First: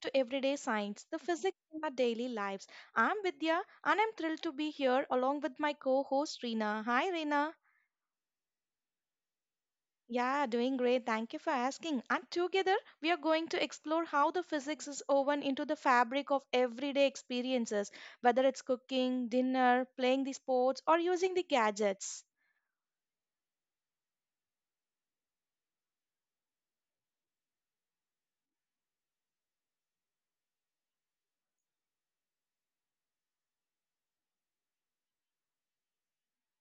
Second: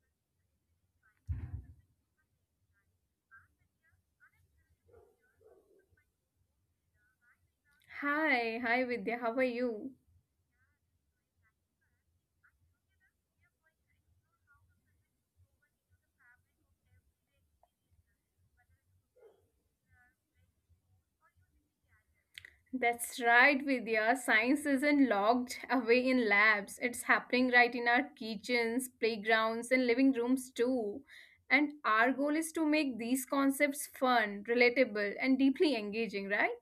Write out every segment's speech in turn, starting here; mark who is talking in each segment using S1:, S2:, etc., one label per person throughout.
S1: to Everyday Science, the physics in our daily lives. I'm Vidya and I'm thrilled to be here along with my co host Reena. Hi Reena.
S2: Hi, Vidya, how are you?
S1: Yeah, doing great. Thank you for asking. And together, we are going to explore how the physics is woven into the fabric of everyday experiences, whether it's cooking, dinner, playing the sports, or using the gadgets.
S2: That's right, Vidya. Science isn't locked away in labs. It's happening right in our kitchens, playgrounds, and living rooms too. And our goal is to make these concepts fun, relatable, and deeply engaging, right?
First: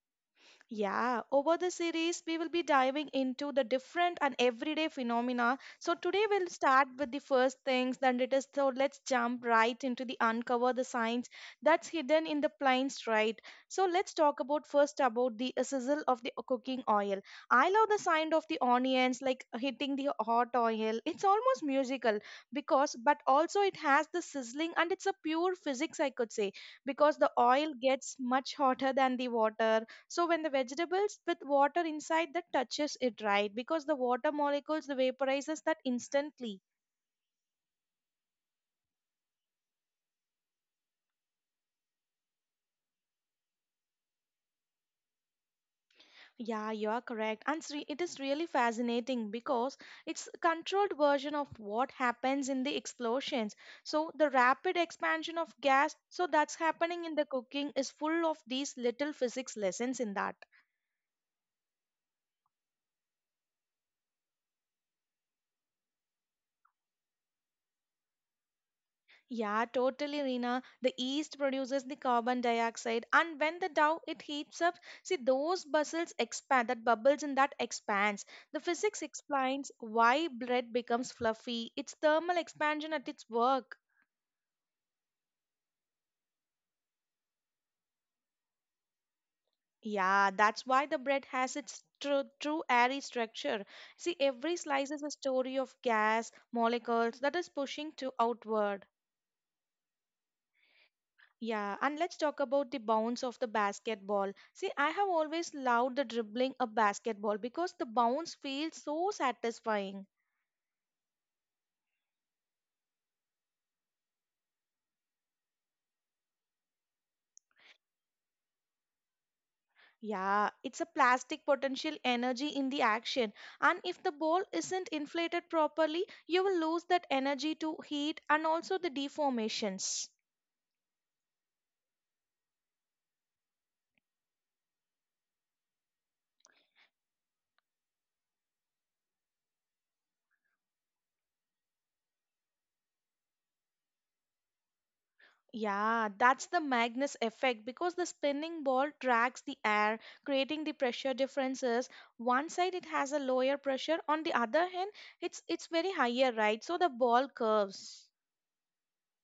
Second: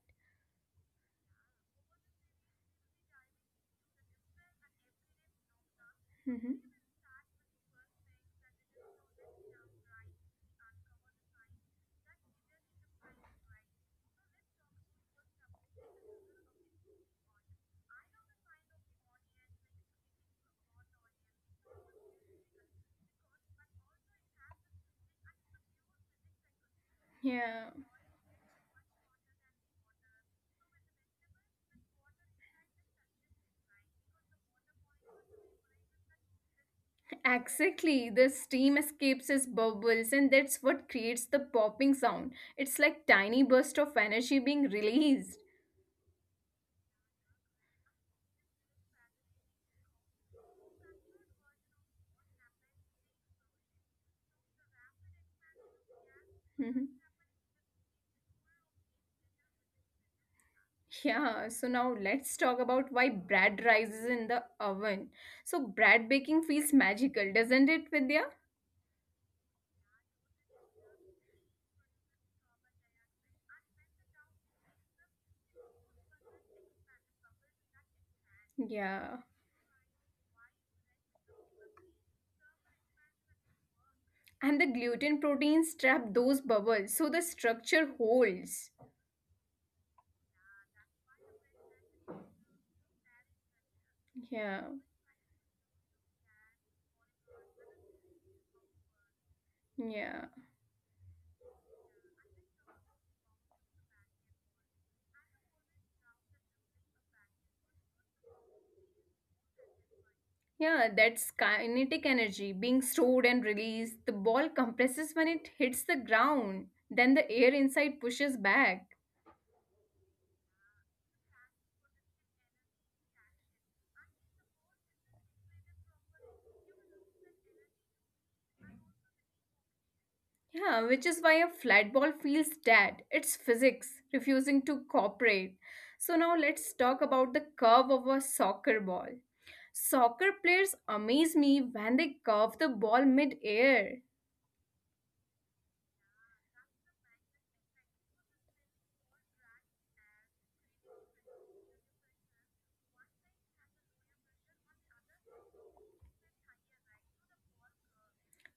S1: Yeah, over the series, we will be diving into the different and everyday phenomena. So, today we'll
S2: Mm-hmm.
S1: start with the first things, then it is so let's jump right into the uncover the science that's hidden in the plains, right? So, let's talk about first about the sizzle of the cooking oil. I love the sound of the onions like hitting the hot oil, it's almost musical because, but also it has the sizzling and it's a pure physics, I could say, because the oil
S2: Yeah,
S1: gets much hotter than the water so when the vegetables with water inside that touches it, right? Because the water molecules the vaporizes that instantly.
S2: exactly. The steam escapes as bubbles, and that's what creates the popping sound. It's like tiny burst of energy being released.
S1: Yeah, you are correct and it is really fascinating because it's a controlled version of what happens in the explosions, so the rapid expansion of gas, so that's happening in the cooking is full of these little physics lessons in that.
S2: Yeah, so now let's talk about why bread rises in the oven. So bread baking feels magical, doesn't it, Vidya?
S1: Yeah, totally, Reena. The yeast produces the carbon dioxide, and when the dough it heats up, see those bubbles expand. That bubbles in that expands. The physics explains
S2: Yeah.
S1: why bread becomes fluffy. It's thermal expansion at its work.
S2: And the gluten proteins trap those bubbles, so the structure holds.
S1: Yeah, that's why the bread has its true airy structure. See, every slice is a
S2: Yeah,
S1: story of gas molecules that is pushing to outward.
S2: yeah.
S1: Yeah, and let's talk about the bounce of the basketball. See, I have always loved the dribbling of basketball because the bounce feels so satisfying.
S2: Yeah, that's kinetic energy being stored and released. The ball compresses when it hits the ground, then the air inside pushes back.
S1: Yeah, it's a plastic potential energy in the action, and if the ball isn't inflated properly, you will lose that energy to heat and also the deformations.
S2: Yeah, which is why a flat ball feels dead. It's physics refusing to cooperate. So now let's talk about the curve of a soccer ball. Soccer players amaze me when they curve the ball mid-air.
S1: Yeah, that's the Magnus effect because the spinning ball drags the air, creating the pressure differences. One side it has a lower pressure, on the other hand, it's very higher, right? So the ball curves.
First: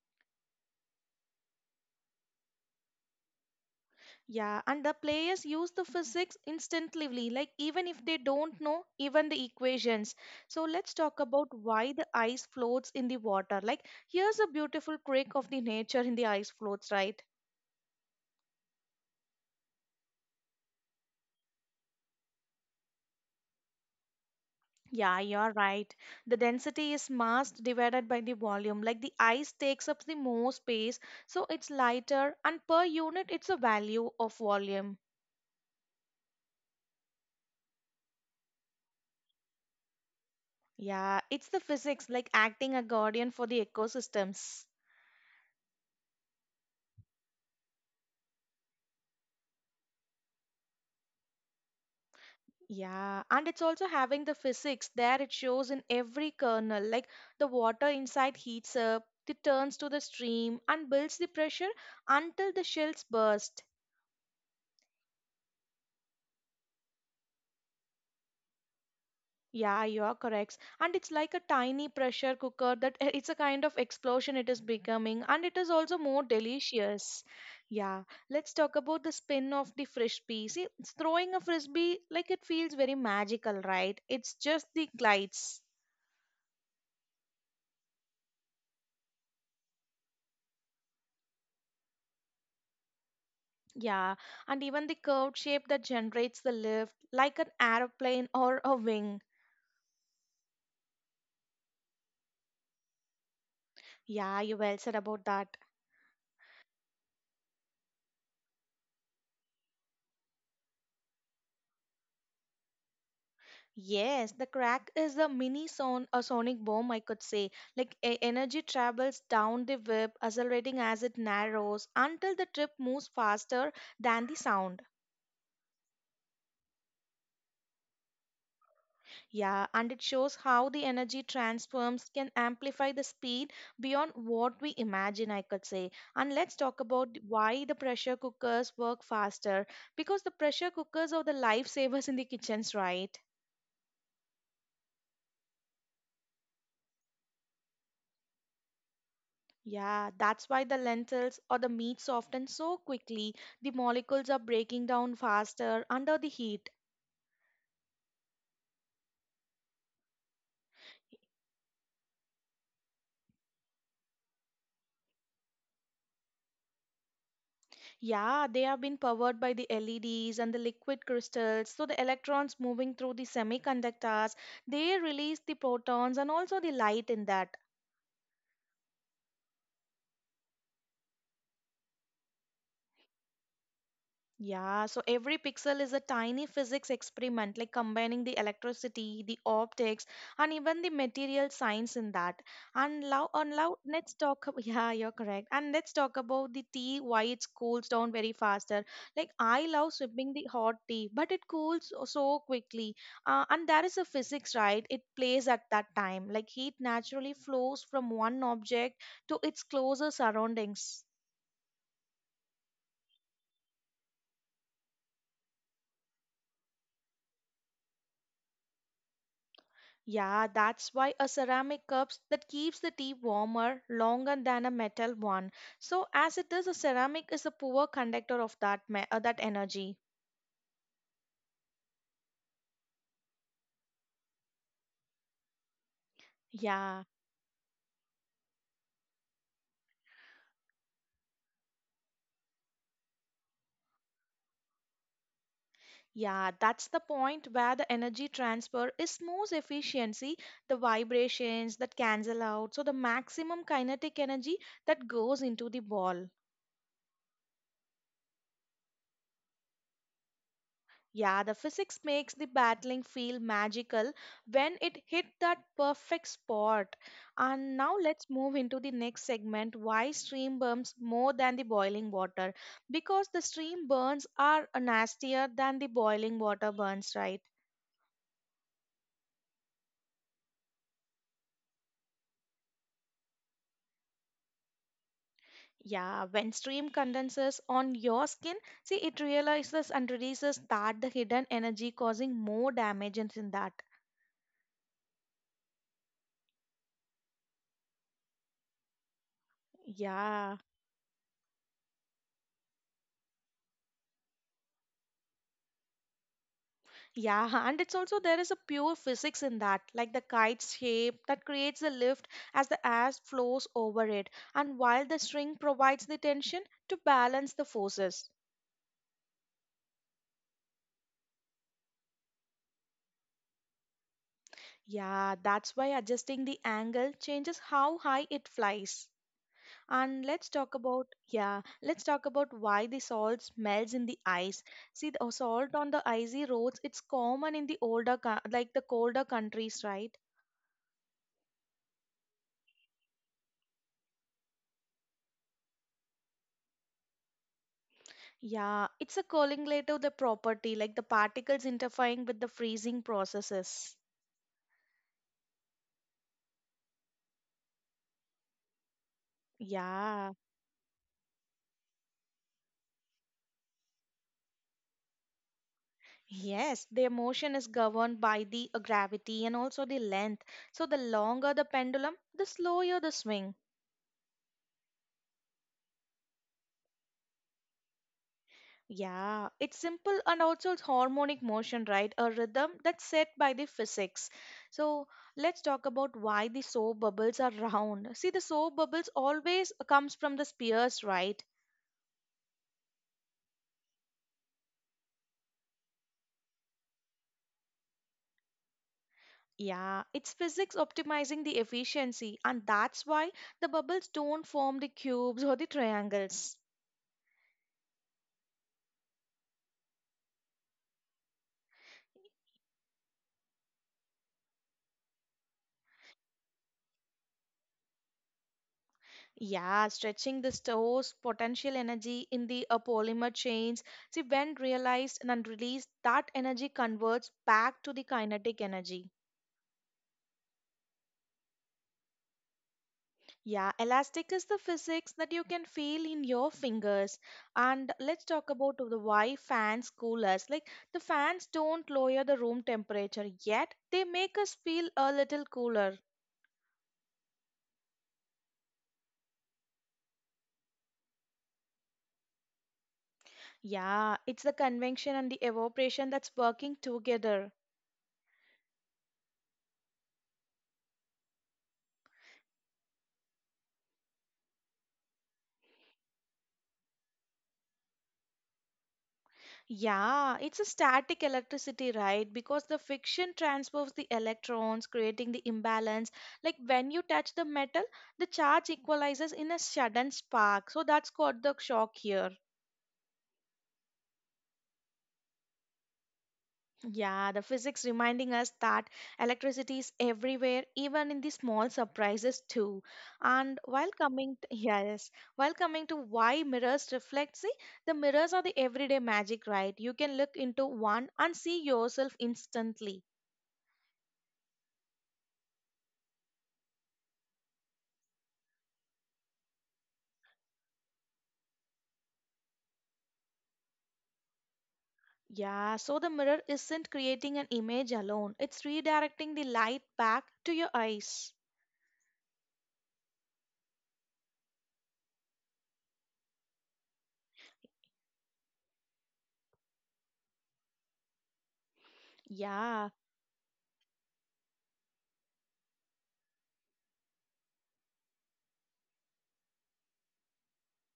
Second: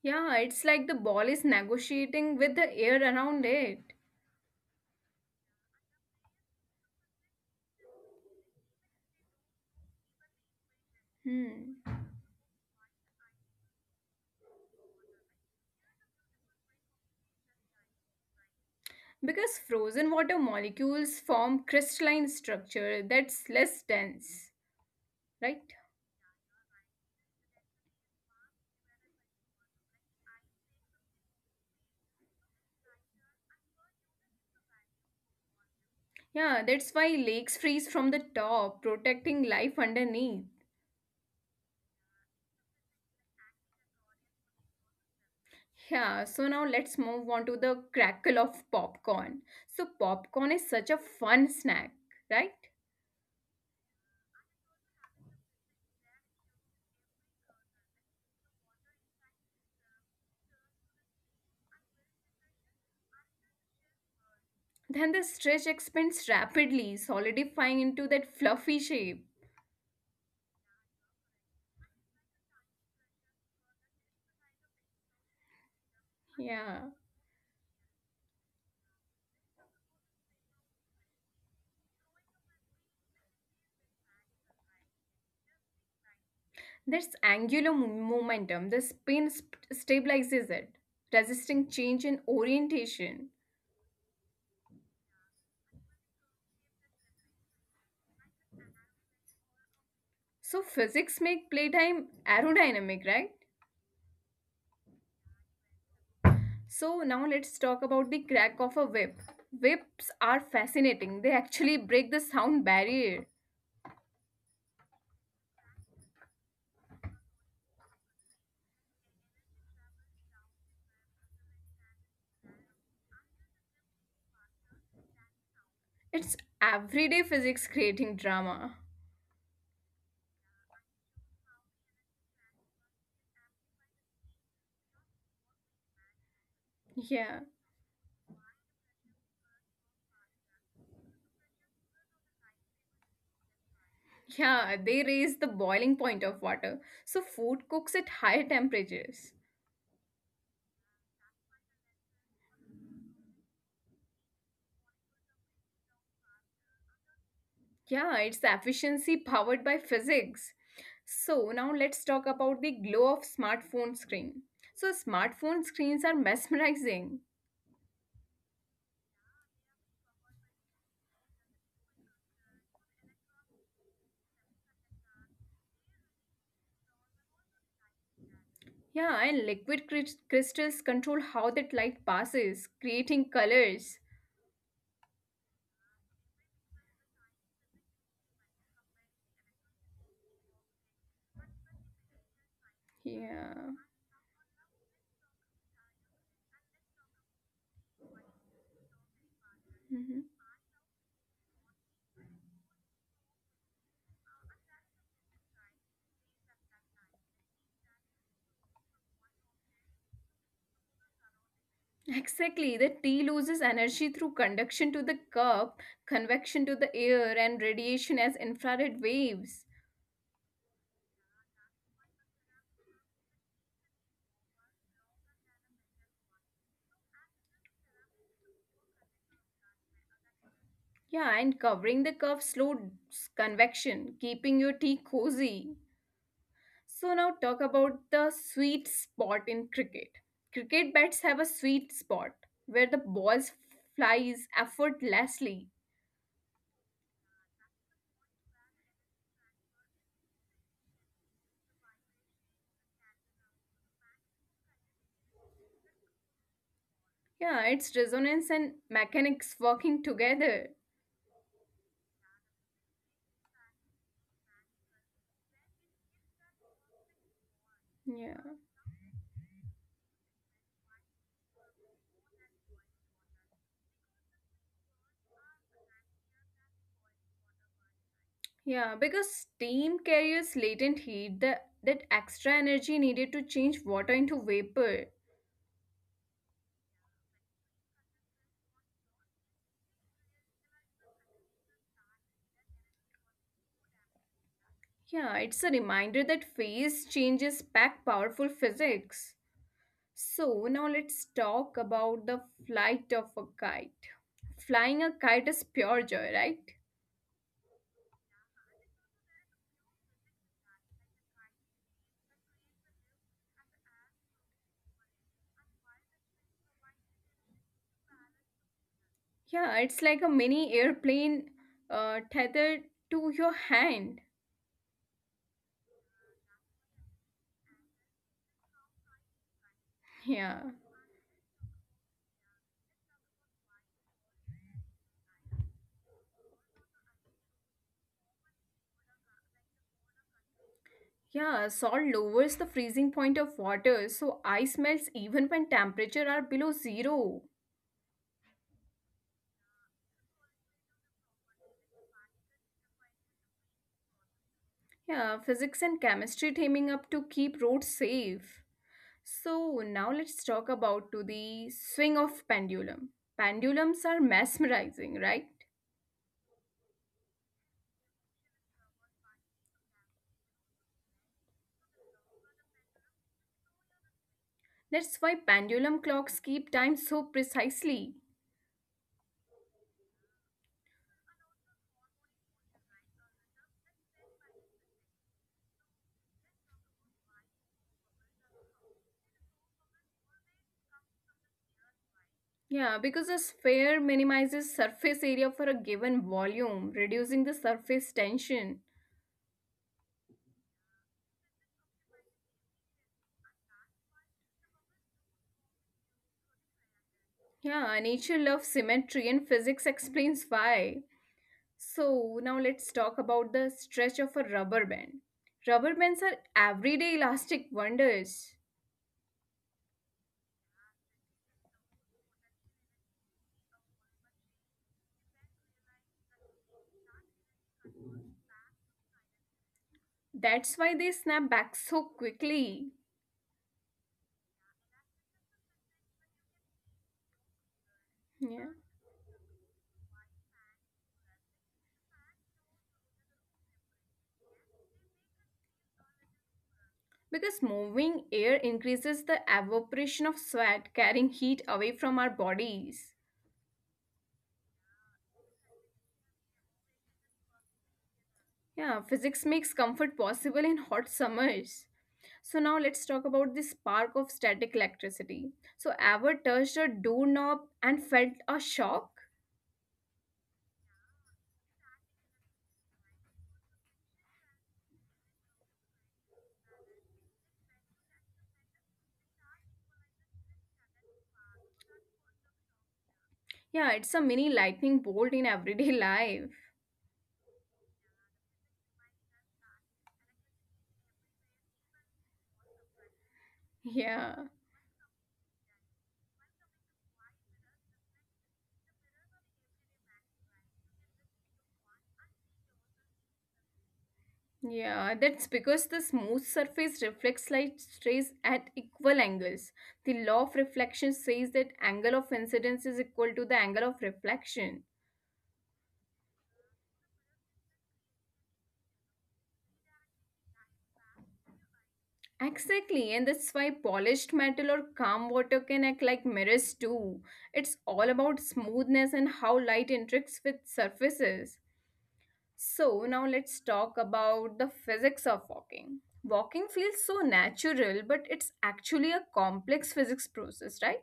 S2: Yeah, it's like the ball is negotiating with the air around it.
S1: Yeah, and the players use the physics instinctively, like even if they don't know even the equations. So let's talk about
S2: Hmm.
S1: why the ice floats in the water. Like here's a beautiful trick of the nature in the ice floats, right?
S2: Because frozen water molecules form crystalline structure that's less dense,
S1: Yeah, you're
S2: right?
S1: right. The density is mass divided by the volume. Like the ice takes up the more space, so it's lighter, and per unit, it's a value of volume.
S2: Yeah, that's why lakes freeze from the top, protecting life underneath.
S1: Yeah, it's the physics, like acting a guardian for the ecosystems.
S2: Yeah, so now let's move on to the crackle of popcorn. So, popcorn is such a fun snack, right?
S1: Yeah, and it's also having the physics there. It shows in every kernel, like the water inside heats up, it turns to the stream, and builds the pressure until the shells burst.
S2: Then the stretch expands rapidly, solidifying into that fluffy shape.
S1: Yeah, you are correct. And it's like a tiny pressure cooker that it's a kind of explosion it is becoming, and it is also more
S2: Yeah,
S1: delicious. Yeah, let's talk about the spin of the frisbee. See, it's throwing a frisbee like it feels very magical, right? It's just the glides.
S2: that's angular momentum. The spin stabilizes it, resisting change in orientation.
S1: Yeah, and even the curved shape that generates the lift, like an airplane or a wing.
S2: So physics make playtime aerodynamic, right?
S1: Yeah, you well said about that.
S2: So now let's talk about the crack of a whip. Whips are fascinating. They actually break the sound barrier.
S1: Yes, the crack is a mini sonic bomb, I could say. Like energy travels down the whip, accelerating as it narrows until the trip moves faster than the sound.
S2: It's everyday physics creating drama.
S1: Yeah, and it shows how the energy transforms can amplify the speed beyond what we imagine, I could say. And let's talk about
S2: Yeah.
S1: why the pressure cookers work faster because the pressure cookers are the lifesavers in the kitchens, right?
S2: Yeah, they raise the boiling point of water. So food cooks at higher temperatures.
S1: Yeah, that's why the lentils or the meat soften so quickly. The molecules are breaking down faster under the heat.
S2: Yeah, it's efficiency powered by physics. So now let's talk about the glow of smartphone screen. So smartphone screens are mesmerizing.
S1: Yeah, they have been powered by the LEDs and the liquid crystals. So the electrons moving through the semiconductors, they release the protons and also the light in that.
S2: Yeah, and liquid crystals control how that light passes, creating colors.
S1: Yeah, so every pixel is a tiny physics experiment, like combining the electricity, the optics, and even the material science in that. And now,
S2: Yeah.
S1: and now let's talk. Yeah, you're correct. And let's talk about the tea. Why it cools down very faster. Like I love
S2: Mhm.
S1: sipping the hot tea, but it cools so quickly. And there is a physics, right? It plays at that time. Like heat naturally flows from one object to its closer surroundings.
S2: Exactly. The tea loses energy through conduction to the cup, convection to the air, and radiation as infrared waves.
S1: Yeah, that's why a ceramic cups that keeps the tea warmer longer than a metal one. So as it is, a ceramic is a poor conductor of that energy.
S2: Yeah, and covering the cup slows convection, keeping your tea cozy. So,
S1: Yeah.
S2: now talk about the sweet spot in cricket. Cricket bats have a sweet spot where the balls flies effortlessly.
S1: Yeah, that's the point where the energy transfer is most efficiency, the vibrations that cancel out, so the maximum kinetic energy that goes into the ball.
S2: Yeah, it's resonance and mechanics working together.
S1: Yeah, the physics makes the battling feel magical when it hit that perfect spot. And now
S2: Yeah.
S1: let's move into the next segment why stream burns more than the boiling water. Because the stream burns are nastier than the boiling water burns, right?
S2: Yeah, because steam carries latent heat, that extra energy needed to change water into vapor.
S1: Yeah, when stream condenses on your skin, see it realizes and releases that the hidden energy causing more damage in that.
S2: Yeah, it's a reminder that phase changes pack powerful physics. So,
S1: Yeah.
S2: now let's talk about the flight of a kite. Flying a kite is pure joy, right?
S1: Yeah, and it's also there is a pure physics in that, like the kite's shape that creates the lift as the air flows over it, and while the string provides the tension to balance the forces.
S2: Yeah, it's like a mini airplane tethered to your hand.
S1: Yeah, that's why adjusting the angle changes how high it flies. And
S2: Yeah.
S1: let's talk about why the salt melts in the ice. See, the salt on the icy roads, it's common in the like the colder countries, right?
S2: Yeah, salt lowers the freezing point of water, so ice melts even when temperature are below zero.
S1: Yeah, it's a colligative the property, like the particles interfering with the freezing processes.
S2: Yeah, physics and chemistry teaming up to keep roads safe. So now
S1: Yeah,
S2: let's talk about to the swing of pendulum. Pendulums are mesmerizing, right?
S1: yes, the motion is governed by the gravity and also the length. So the longer the pendulum, the slower the swing.
S2: That's why pendulum clocks keep time so precisely.
S1: Yeah, it's simple and also it's harmonic motion, right? A rhythm that's set by the physics. So let's talk about why the soap bubbles are round. See, the soap bubbles always comes from the spheres, right?
S2: Yeah, because a sphere minimizes surface area for a given volume, reducing the surface tension.
S1: Yeah, it's physics optimizing the efficiency, and that's why the bubbles don't form the cubes or the triangles.
S2: Yeah, nature loves symmetry and physics explains why. So, now let's talk about the stretch of a rubber band. Rubber bands are everyday elastic wonders.
S1: Yeah, stretching the store's potential energy in the polymer chains. See, when realized and released, that energy converts back to the kinetic energy.
S2: That's why they snap back so quickly.
S1: Yeah, elastic is the physics that you can feel in your fingers. And let's talk
S2: Yeah.
S1: about the why fans cool us. Like the fans don't lower the room temperature yet, they make us feel a little cooler.
S2: Because moving air increases the evaporation of sweat, carrying heat away from our bodies.
S1: Yeah, it's the convection and the evaporation that's working together.
S2: Yeah, physics makes comfort possible in hot summers. So now let's talk about the spark of static electricity. So ever touched a doorknob and felt a shock?
S1: Yeah, it's a static electricity, right? Because the friction transfers the electrons, creating the imbalance. Like when you touch the metal, the charge equalizes in a sudden spark. So that's called the shock here.
S2: Yeah, it's a mini lightning bolt in everyday life.
S1: Yeah, the physics reminding us that electricity is everywhere, even in the small surprises too. And
S2: Yeah.
S1: while coming to why mirrors reflect, see, the mirrors are the everyday magic, right? You can look into one and see yourself instantly.
S2: Yeah, that's because the smooth surface reflects light rays at equal angles. The law of reflection says that angle of incidence is equal to the angle of reflection.
S1: Yeah, so the mirror isn't creating an image alone; it's redirecting the light back to your eyes.
S2: Exactly, and that's why polished metal or calm water can act like mirrors too. It's all about smoothness and how light interacts with surfaces.
S1: Yeah.
S2: So, now let's talk about the physics of walking. Walking feels so natural, but it's actually a complex physics process, right?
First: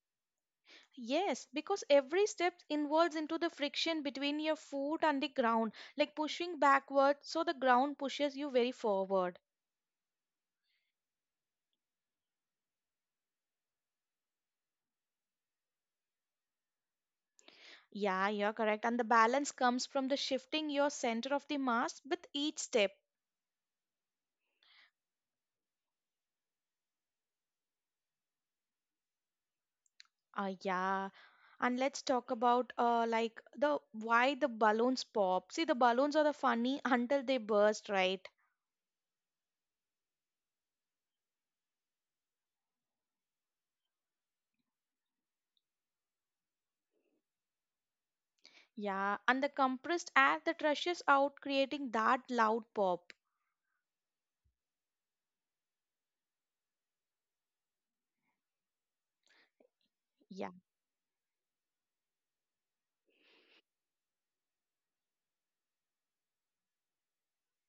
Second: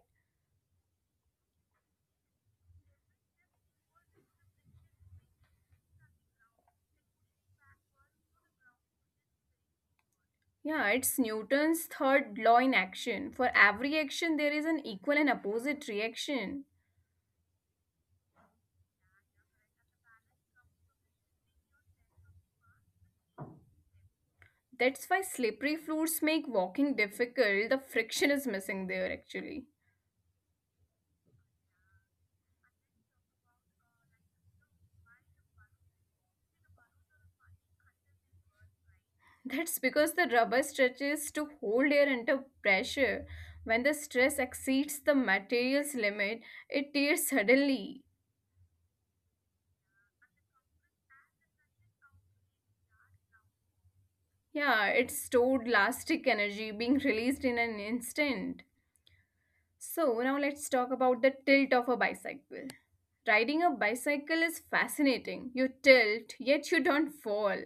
S1: Yes, because every step involves into the friction between your foot and the ground, like pushing backward, so the ground pushes you very forward.
S2: Yeah, it's Newton's third law in action. For every action, there is an equal and opposite reaction.
S1: Yeah, you're correct. And the balance comes from the shifting your center of the mass with each step.
S2: That's why slippery floors make walking difficult. The friction is missing there, actually.
S1: Ah, yeah. And let's talk about like the why the balloons pop. See, the balloons are the funny until they burst, right?
S2: That's because the rubber stretches to hold air under pressure. When the stress exceeds the material's limit, it tears suddenly.
S1: Yeah, and the compressed air that rushes out, creating that loud pop.
S2: Yeah, it's stored elastic energy being released in an instant. So, now
S1: Yeah.
S2: let's talk about the tilt of a bicycle. Riding a bicycle is fascinating. You tilt, yet you don't fall.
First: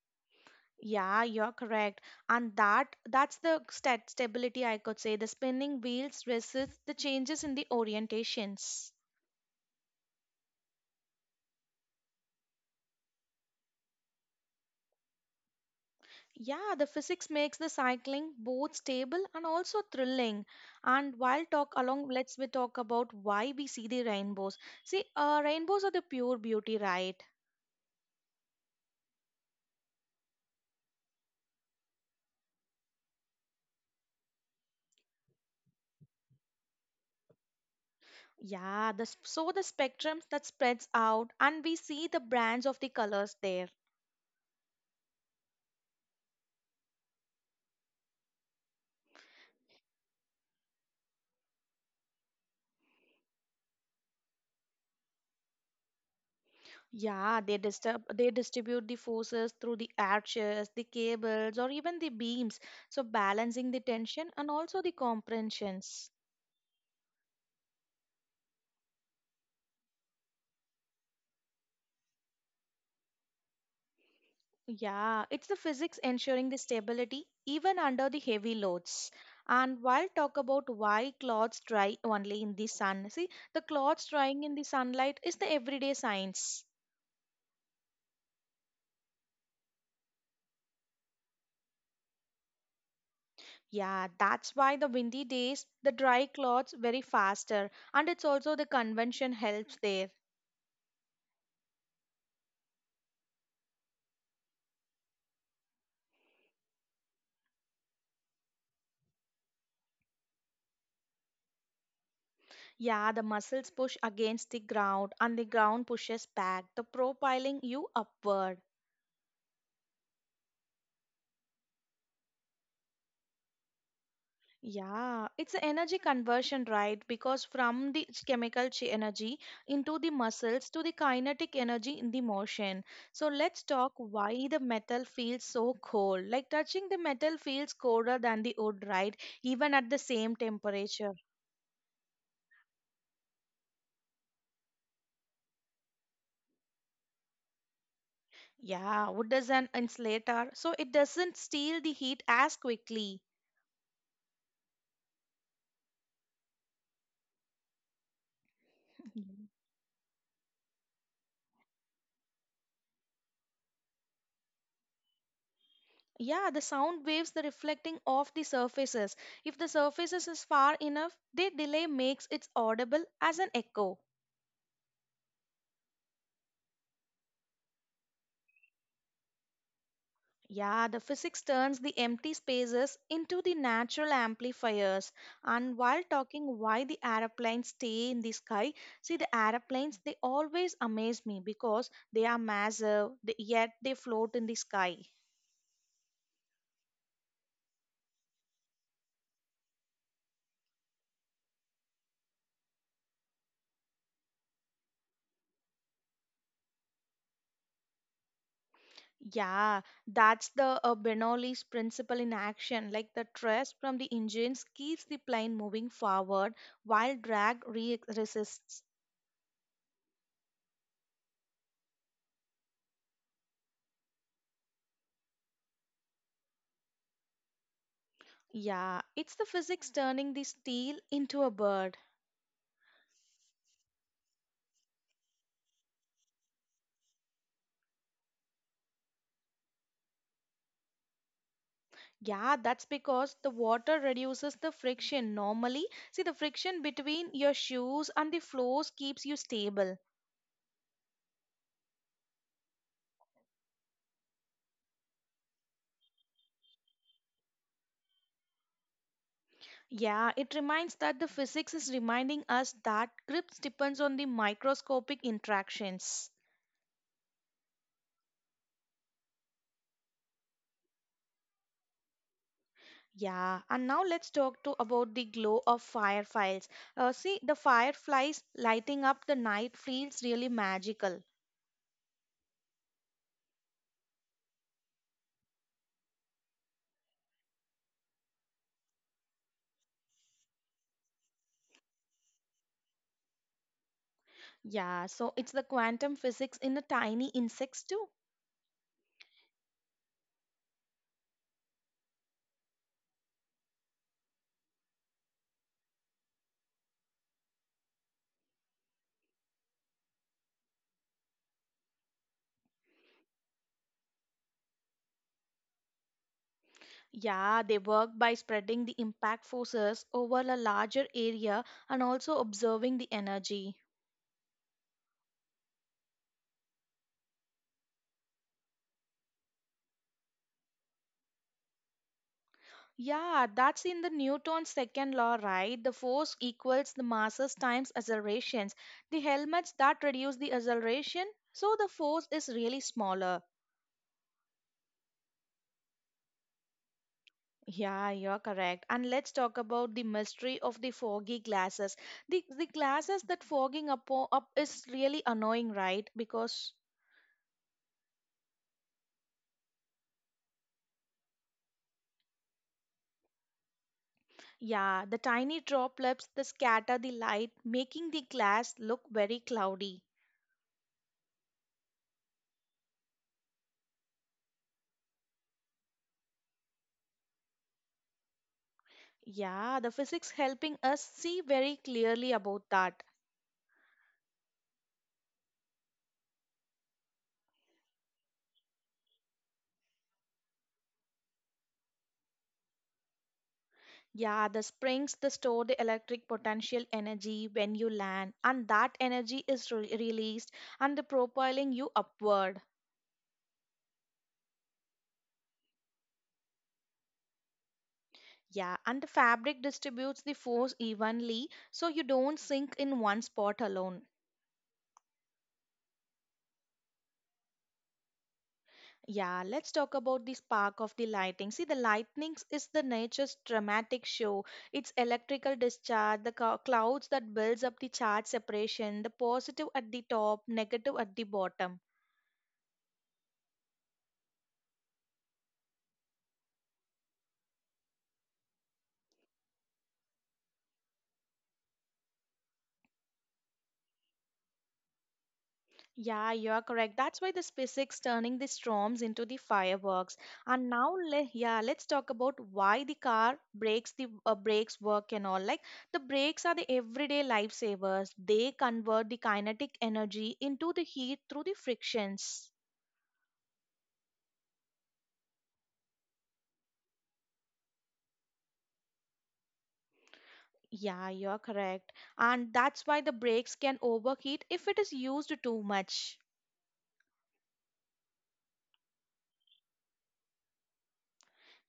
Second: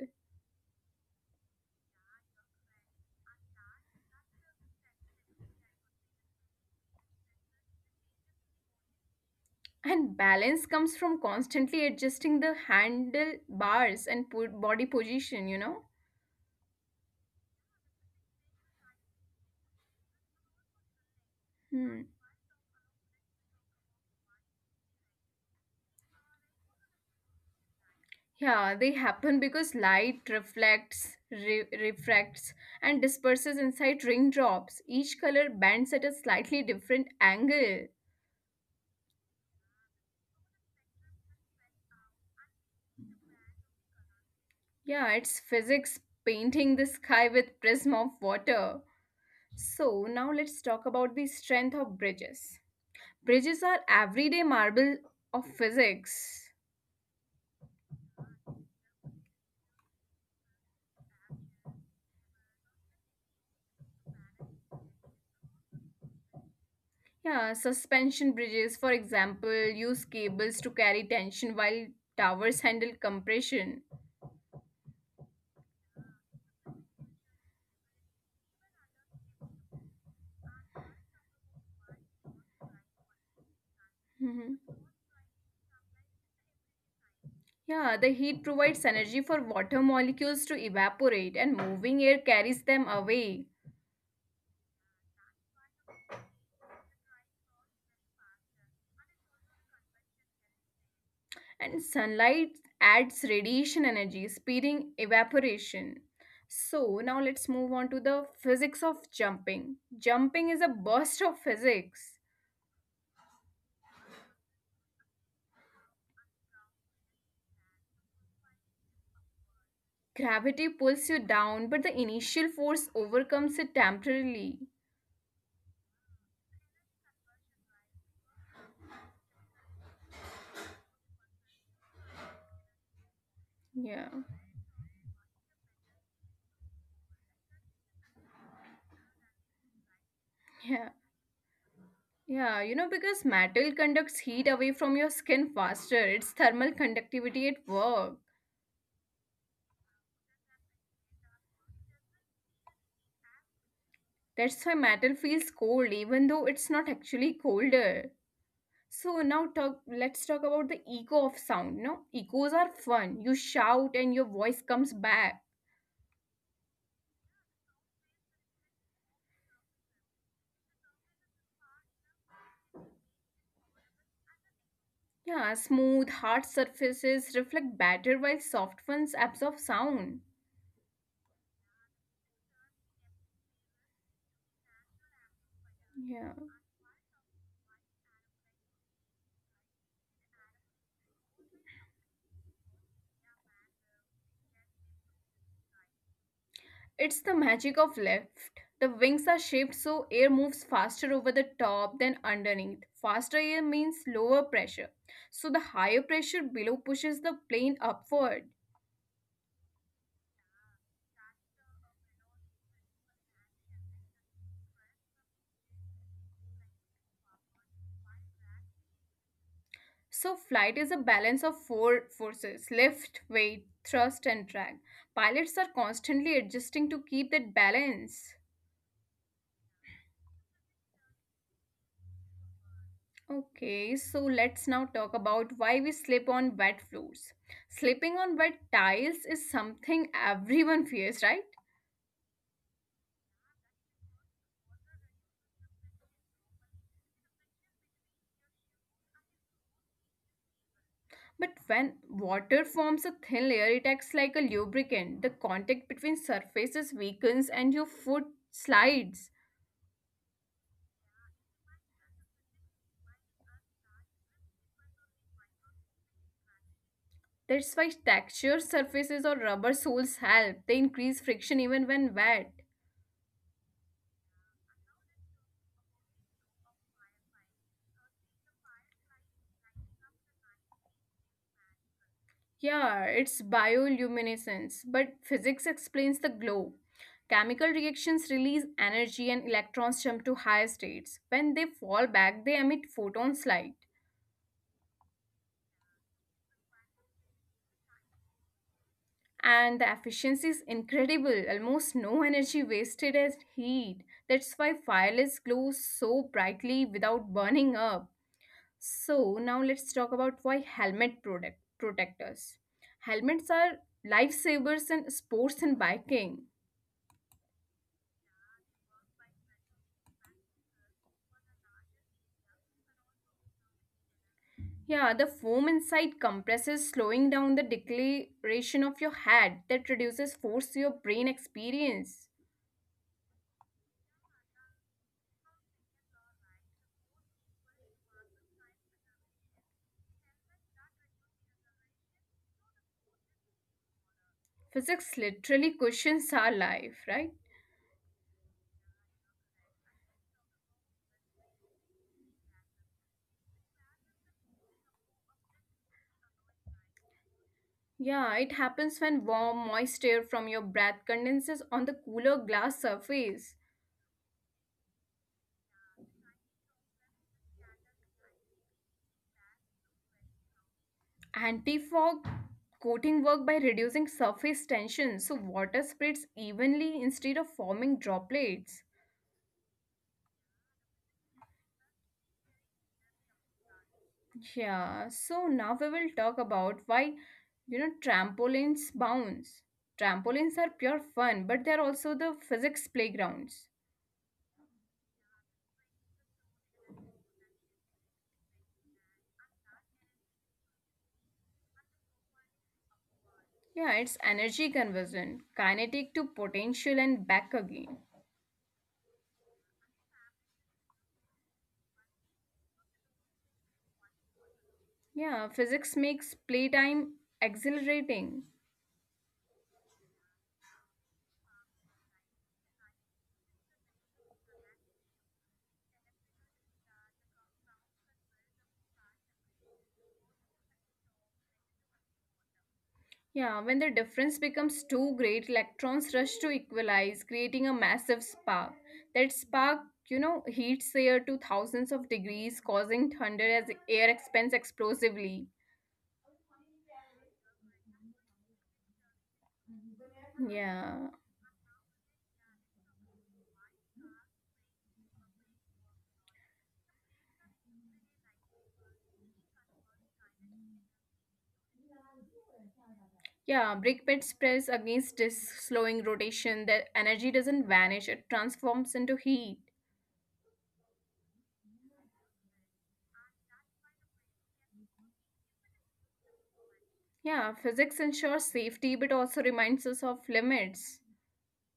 S1: Yeah, you're correct. And that that's the stat stability I could say. The spinning wheels resist the changes in the orientations.
S2: And balance comes from constantly adjusting the handlebars and body position, you know?
S1: Yeah, the physics makes the cycling both stable and also thrilling. And while talk
S2: Hmm.
S1: along, let's we talk about why we see the rainbows. See, rainbows are the pure beauty, right?
S2: Yeah, they happen because light reflects, refracts, and disperses inside raindrops. Each color bends at a slightly different angle.
S1: Yeah, so the spectrum that spreads out, and we see the brands of the colors there.
S2: Yeah, it's physics painting the sky with prism of water. So now let's talk about the strength of bridges. Bridges are everyday marble of physics.
S1: Yeah, they distribute the forces through the arches, the cables, or even the beams, so balancing the tension and also the compressions.
S2: Yeah, suspension bridges, for example, use cables to carry tension while towers handle compression.
S1: Yeah, it's the physics ensuring the stability even under the heavy loads. And while talk about why clothes dry only in the sun, see, the clothes
S2: Mhm.
S1: drying in the sunlight is the everyday science.
S2: Yeah, the heat provides energy for water molecules to evaporate and moving air carries them away.
S1: Yeah, that's why the windy days, the dry clothes very faster, and it's also the convention helps there.
S2: And sunlight adds radiation energy, speeding evaporation. So, now let's move on to the physics of jumping. Jumping is a burst of physics.
S1: Yeah, the muscles push against the ground and the ground pushes back, the profiling you upward.
S2: Gravity pulls you down, but the initial force overcomes it temporarily.
S1: Yeah, it's a energy conversion, right? Because from the ch- chemical chi energy into the muscles to the kinetic energy in the motion. So let's
S2: Yeah,
S1: talk why the metal feels so cold. Like touching the metal feels colder than the wood, right? Even at the same
S2: yeah,
S1: temperature.
S2: yeah, because metal conducts heat away from your skin faster, it's thermal conductivity at work.
S1: Yeah, wood is an insulator, so it doesn't steal the heat as quickly.
S2: That's why metal feels cold, even though it's not actually colder. So now talk let's talk about the echo of sound. No, echoes are fun. You shout and your voice comes back.
S1: Yeah, the sound waves the reflecting off the surfaces. If the surfaces is far enough, the delay makes it audible as an echo.
S2: Yeah, smooth, hard surfaces reflect better while soft ones absorb sound.
S1: Yeah, the physics turns the empty spaces into the natural amplifiers. And while
S2: Yeah.
S1: talking why the aeroplanes stay in the sky, see the aeroplanes they always amaze me because they are massive, they, yet they float in the sky.
S2: It's the magic of lift. The wings are shaped so air moves faster over the top than underneath. Faster air means lower pressure. So the higher pressure below pushes the plane upward.
S1: Yeah, that's the Bernoulli's principle in action. Like the thrust from the engines keeps the plane moving forward while resists.
S2: So, flight is a balance of four forces: lift, weight, thrust, and drag. Pilots are constantly adjusting to keep that balance.
S1: Yeah, it's the physics turning the steel into a bird.
S2: Okay, so let's now talk about why we slip on wet floors. Slipping on wet tiles is something everyone fears, right?
S1: Yeah, that's because the water reduces the friction. Normally, see the friction between your shoes and the floors keeps you stable.
S2: But when water forms a thin layer, it acts like a lubricant. The contact between surfaces weakens and your foot slides.
S1: Yeah, it reminds that the physics is reminding us that grip depends on the microscopic interactions.
S2: That's why textured surfaces or rubber soles help. They increase friction even when wet.
S1: Yeah, and now let's talk to about the glow of fireflies. See, the fireflies lighting up the night feels really magical.
S2: Yeah, it's bioluminescence, but physics explains the glow. Chemical reactions release energy and electrons jump to higher states. When they fall back, they emit photons light.
S1: Yeah, so it's the quantum physics in the tiny insects too.
S2: And the efficiency is incredible, almost no energy wasted as heat. That's why fireless glows so brightly without burning up. So now let's talk about why helmet product protectors. Helmets are lifesavers in sports and biking.
S1: Yeah, they work by spreading the impact forces over a larger area and also observing the energy.
S2: Yeah, the foam inside compresses, slowing down the deceleration of your head that reduces force your brain experience.
S1: Yeah, that's in the Newton's second law, right? The force equals the masses times accelerations. The helmets that reduce the acceleration, so the force is really smaller.
S2: Physics literally cushions our life, right?
S1: Yeah, you're correct. And let's talk about the mystery of the foggy glasses. The glasses that fogging up is really annoying, right? Because
S2: Yeah, it happens when warm, moist air from your breath condenses on the cooler glass surface.
S1: yeah, the tiny droplets that scatter the light, making the glass look very cloudy.
S2: Anti fog coating work by reducing surface tension so water spreads evenly instead of forming droplets.
S1: Yeah, the physics helping us see very clearly about that.
S2: Yeah, so now we will talk about why trampolines bounce. Trampolines are pure fun, but they're also the physics playgrounds.
S1: Yeah, the springs that store the electric potential energy when you land, and that energy is released and the propelling you upward.
S2: Yeah, it's energy conversion, kinetic to potential and back again.
S1: Yeah, and the fabric distributes the force evenly so you don't sink in one spot alone.
S2: Yeah, physics makes playtime exhilarating.
S1: Yeah, let's talk about the spark of the lightning. See, the lightning is the nature's dramatic show. It's electrical discharge, the clouds that builds up the charge separation, the positive at the top, negative at the bottom.
S2: Yeah, when the difference becomes too great, electrons rush to equalize, creating a massive spark. That spark, heats the air to thousands of degrees, causing thunder as air expands explosively.
S1: Yeah, you are correct. That's why the SpaceX turning the storms into the fireworks. And now,
S2: Yeah.
S1: yeah, let's talk about why the car brakes the brakes work and all. Like the brakes are the everyday lifesavers. They convert the kinetic energy into the heat through the frictions.
S2: Yeah, brake pads press against disks, slowing rotation. That energy doesn't vanish, it transforms into heat.
S1: Yeah, you are correct. And that's why the brakes can overheat if it is used too much.
S2: Yeah, physics ensures safety but also reminds us of limits.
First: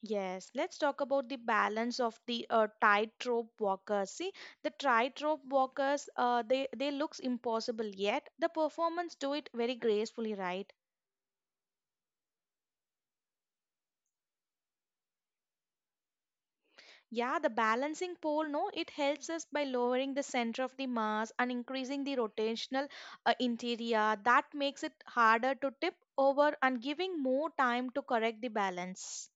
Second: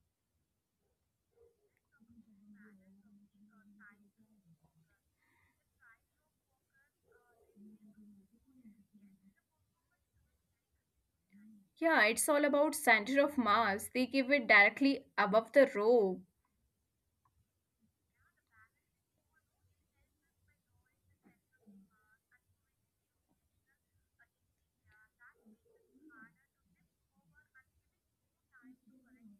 S1: Yes, let's talk about the balance of the tightrope walkers. See, the tightrope walkers, they looks impossible, yet the performance do it very gracefully, right?
S2: Yeah, it's all about center of mass. They give it directly above the rope.
S1: Yeah, the balancing pole, no, it helps us by lowering the center of the mass and increasing the rotational interior. That makes it harder to tip over and giving more time to correct the balance.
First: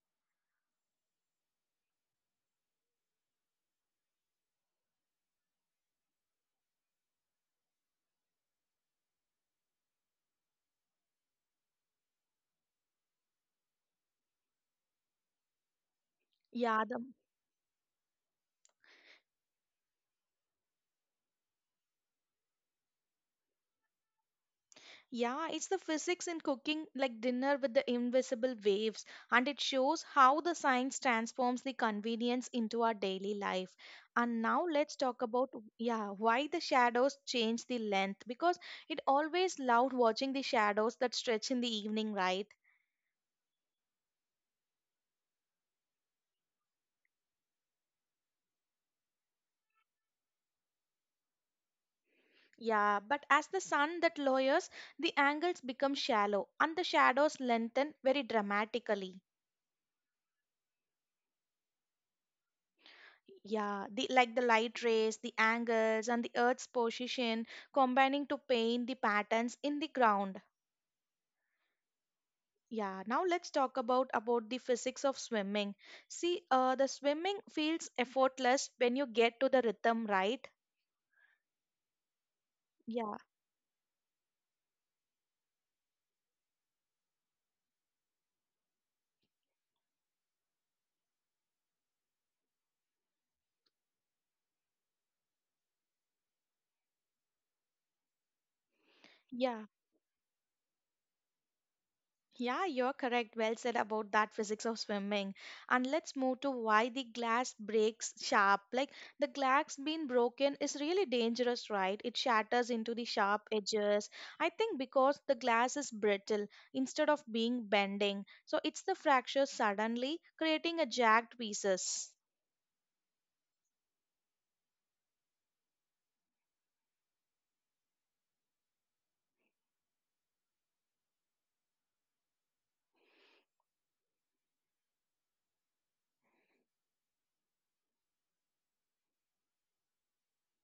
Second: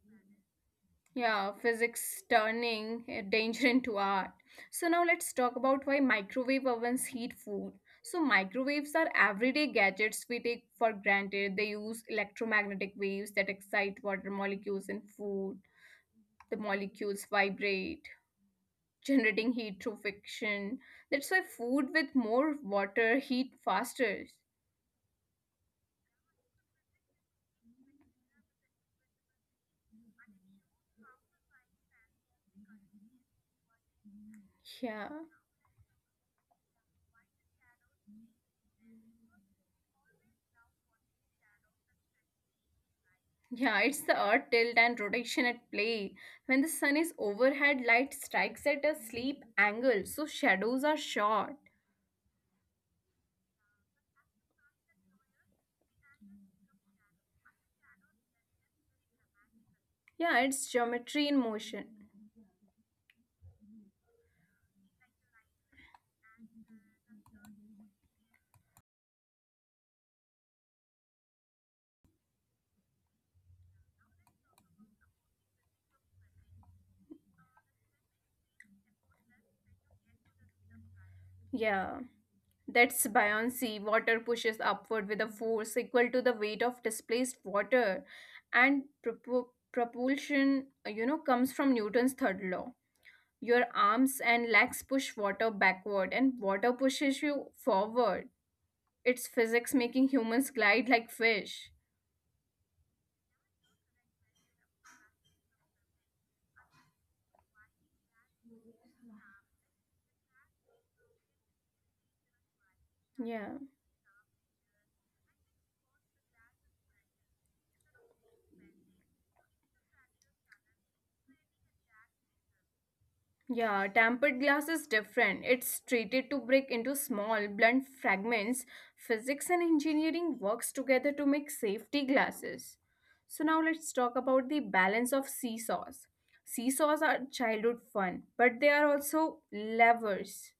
S2: Yeah, physics turning danger into art. So now let's talk about why microwave ovens heat food. So microwaves are everyday gadgets we take for granted. They use electromagnetic waves that excite water molecules in food. The
S1: Yeah, the
S2: molecules vibrate, generating heat through friction. That's why food with more water heat faster.
S1: Yeah, it's the physics in cooking, like dinner with the invisible waves, and it shows how the science transforms the convenience into our daily life. And now let's
S2: Yeah.
S1: talk about yeah, why the shadows change the length because it always loved watching the shadows that stretch in the evening, right?
S2: Yeah, it's the earth tilt and rotation at play. When the sun is overhead, light strikes at a sleep angle, so shadows are short.
S1: Yeah, but as the sun that lowers, the angles become shallow and the shadows lengthen very dramatically.
S2: Yeah, it's geometry in motion.
S1: Yeah, the like the light rays, the angles, and the Earth's position combining to paint the patterns in the ground. Yeah, now let's talk about the physics of swimming. See, the swimming feels effortless when you get to the rhythm, right?
S2: Yeah, that's
S1: Yeah,
S2: buoyancy. Water pushes upward with a force equal to the weight of displaced water, and propulsion, comes from Newton's third law. Your arms and legs push water backward, and water pushes you forward. It's
S1: yeah.
S2: physics making humans glide like fish.
S1: Yeah, you're correct. Well said about that physics of swimming. And let's move to why the glass breaks sharp. Like the glass being broken is really dangerous, right? It shatters into the sharp
S2: Yeah,
S1: edges. I think because the glass is brittle instead of being bending. So it's the fracture suddenly creating a jagged pieces.
S2: yeah, tempered glass is different. It's treated to break into small, blunt fragments. Physics and engineering works together to make safety glasses. So now let's talk about the balance of seesaws. Seesaws are childhood fun, but they are also levers.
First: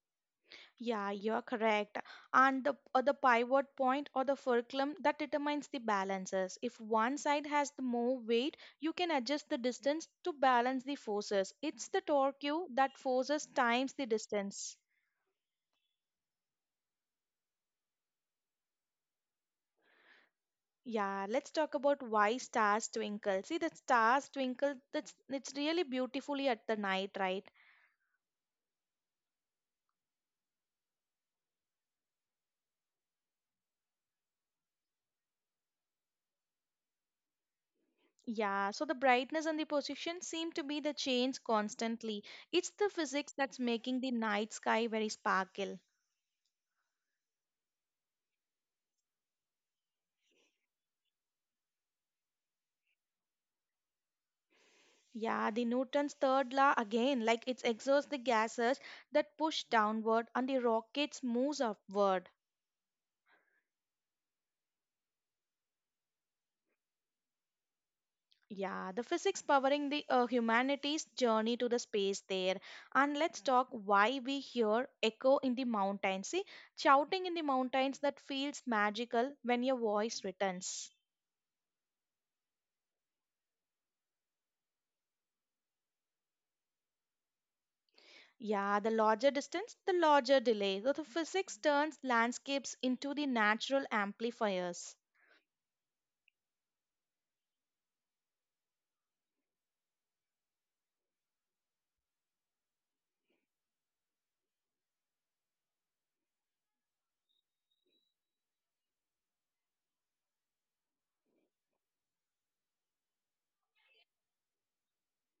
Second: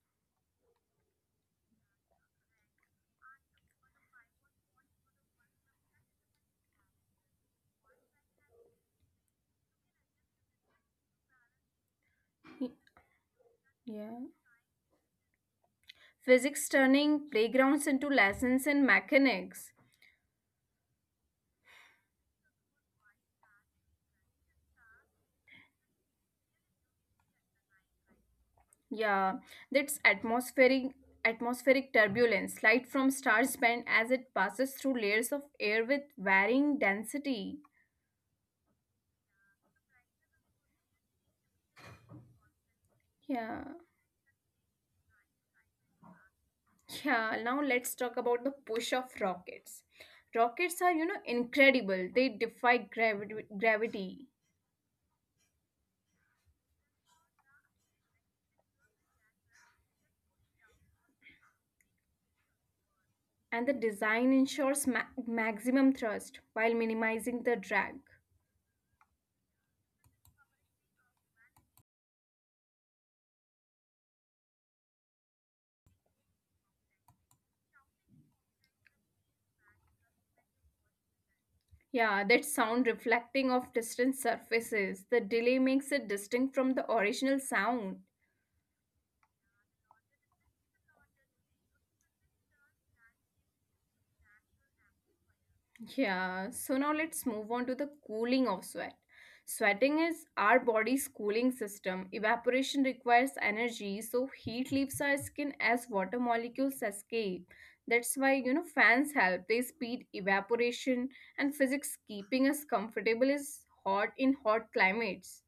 S1: Yeah, you're correct. And the or the pivot point or the fulcrum that determines the balances. If one side has the more weight, you can adjust the distance to balance the forces. It's the torque that forces times the
S2: Yeah.
S1: distance.
S2: Physics turning playgrounds into lessons in mechanics.
S1: Yeah, let's talk about why stars twinkle. See the stars twinkle, that's it's really beautifully at the night, right?
S2: Yeah, that's atmospheric turbulence, light from stars bend as it passes through layers of air with varying density.
S1: Yeah, so the brightness and the position seem to be the change constantly. It's the physics that's
S2: Yeah.
S1: making the night sky very sparkle.
S2: Yeah, now let's talk about the push of rockets. Rockets are incredible. They defy gravity.
S1: Yeah, the Newton's third law again, like it exhausts the gases that push downward and the rockets moves upward.
S2: And the design ensures maximum thrust while minimizing the drag.
S1: Yeah, the physics powering the humanity's journey to the space there. And let's talk why we hear echo in the mountains. See, shouting in the mountains that feels magical when your voice returns.
S2: Yeah, that sound reflecting off distant surfaces. The delay makes it distinct from the original sound.
S1: Yeah, the larger distance, the larger delay. So the physics turns landscapes into the natural amplifiers.
S2: Yeah, so now let's move on to the cooling of sweat. Sweating is our body's cooling system. Evaporation requires energy, so heat leaves our skin as water molecules escape. That's why, fans help. They speed evaporation, and physics keeping us comfortable is hot in hot climates.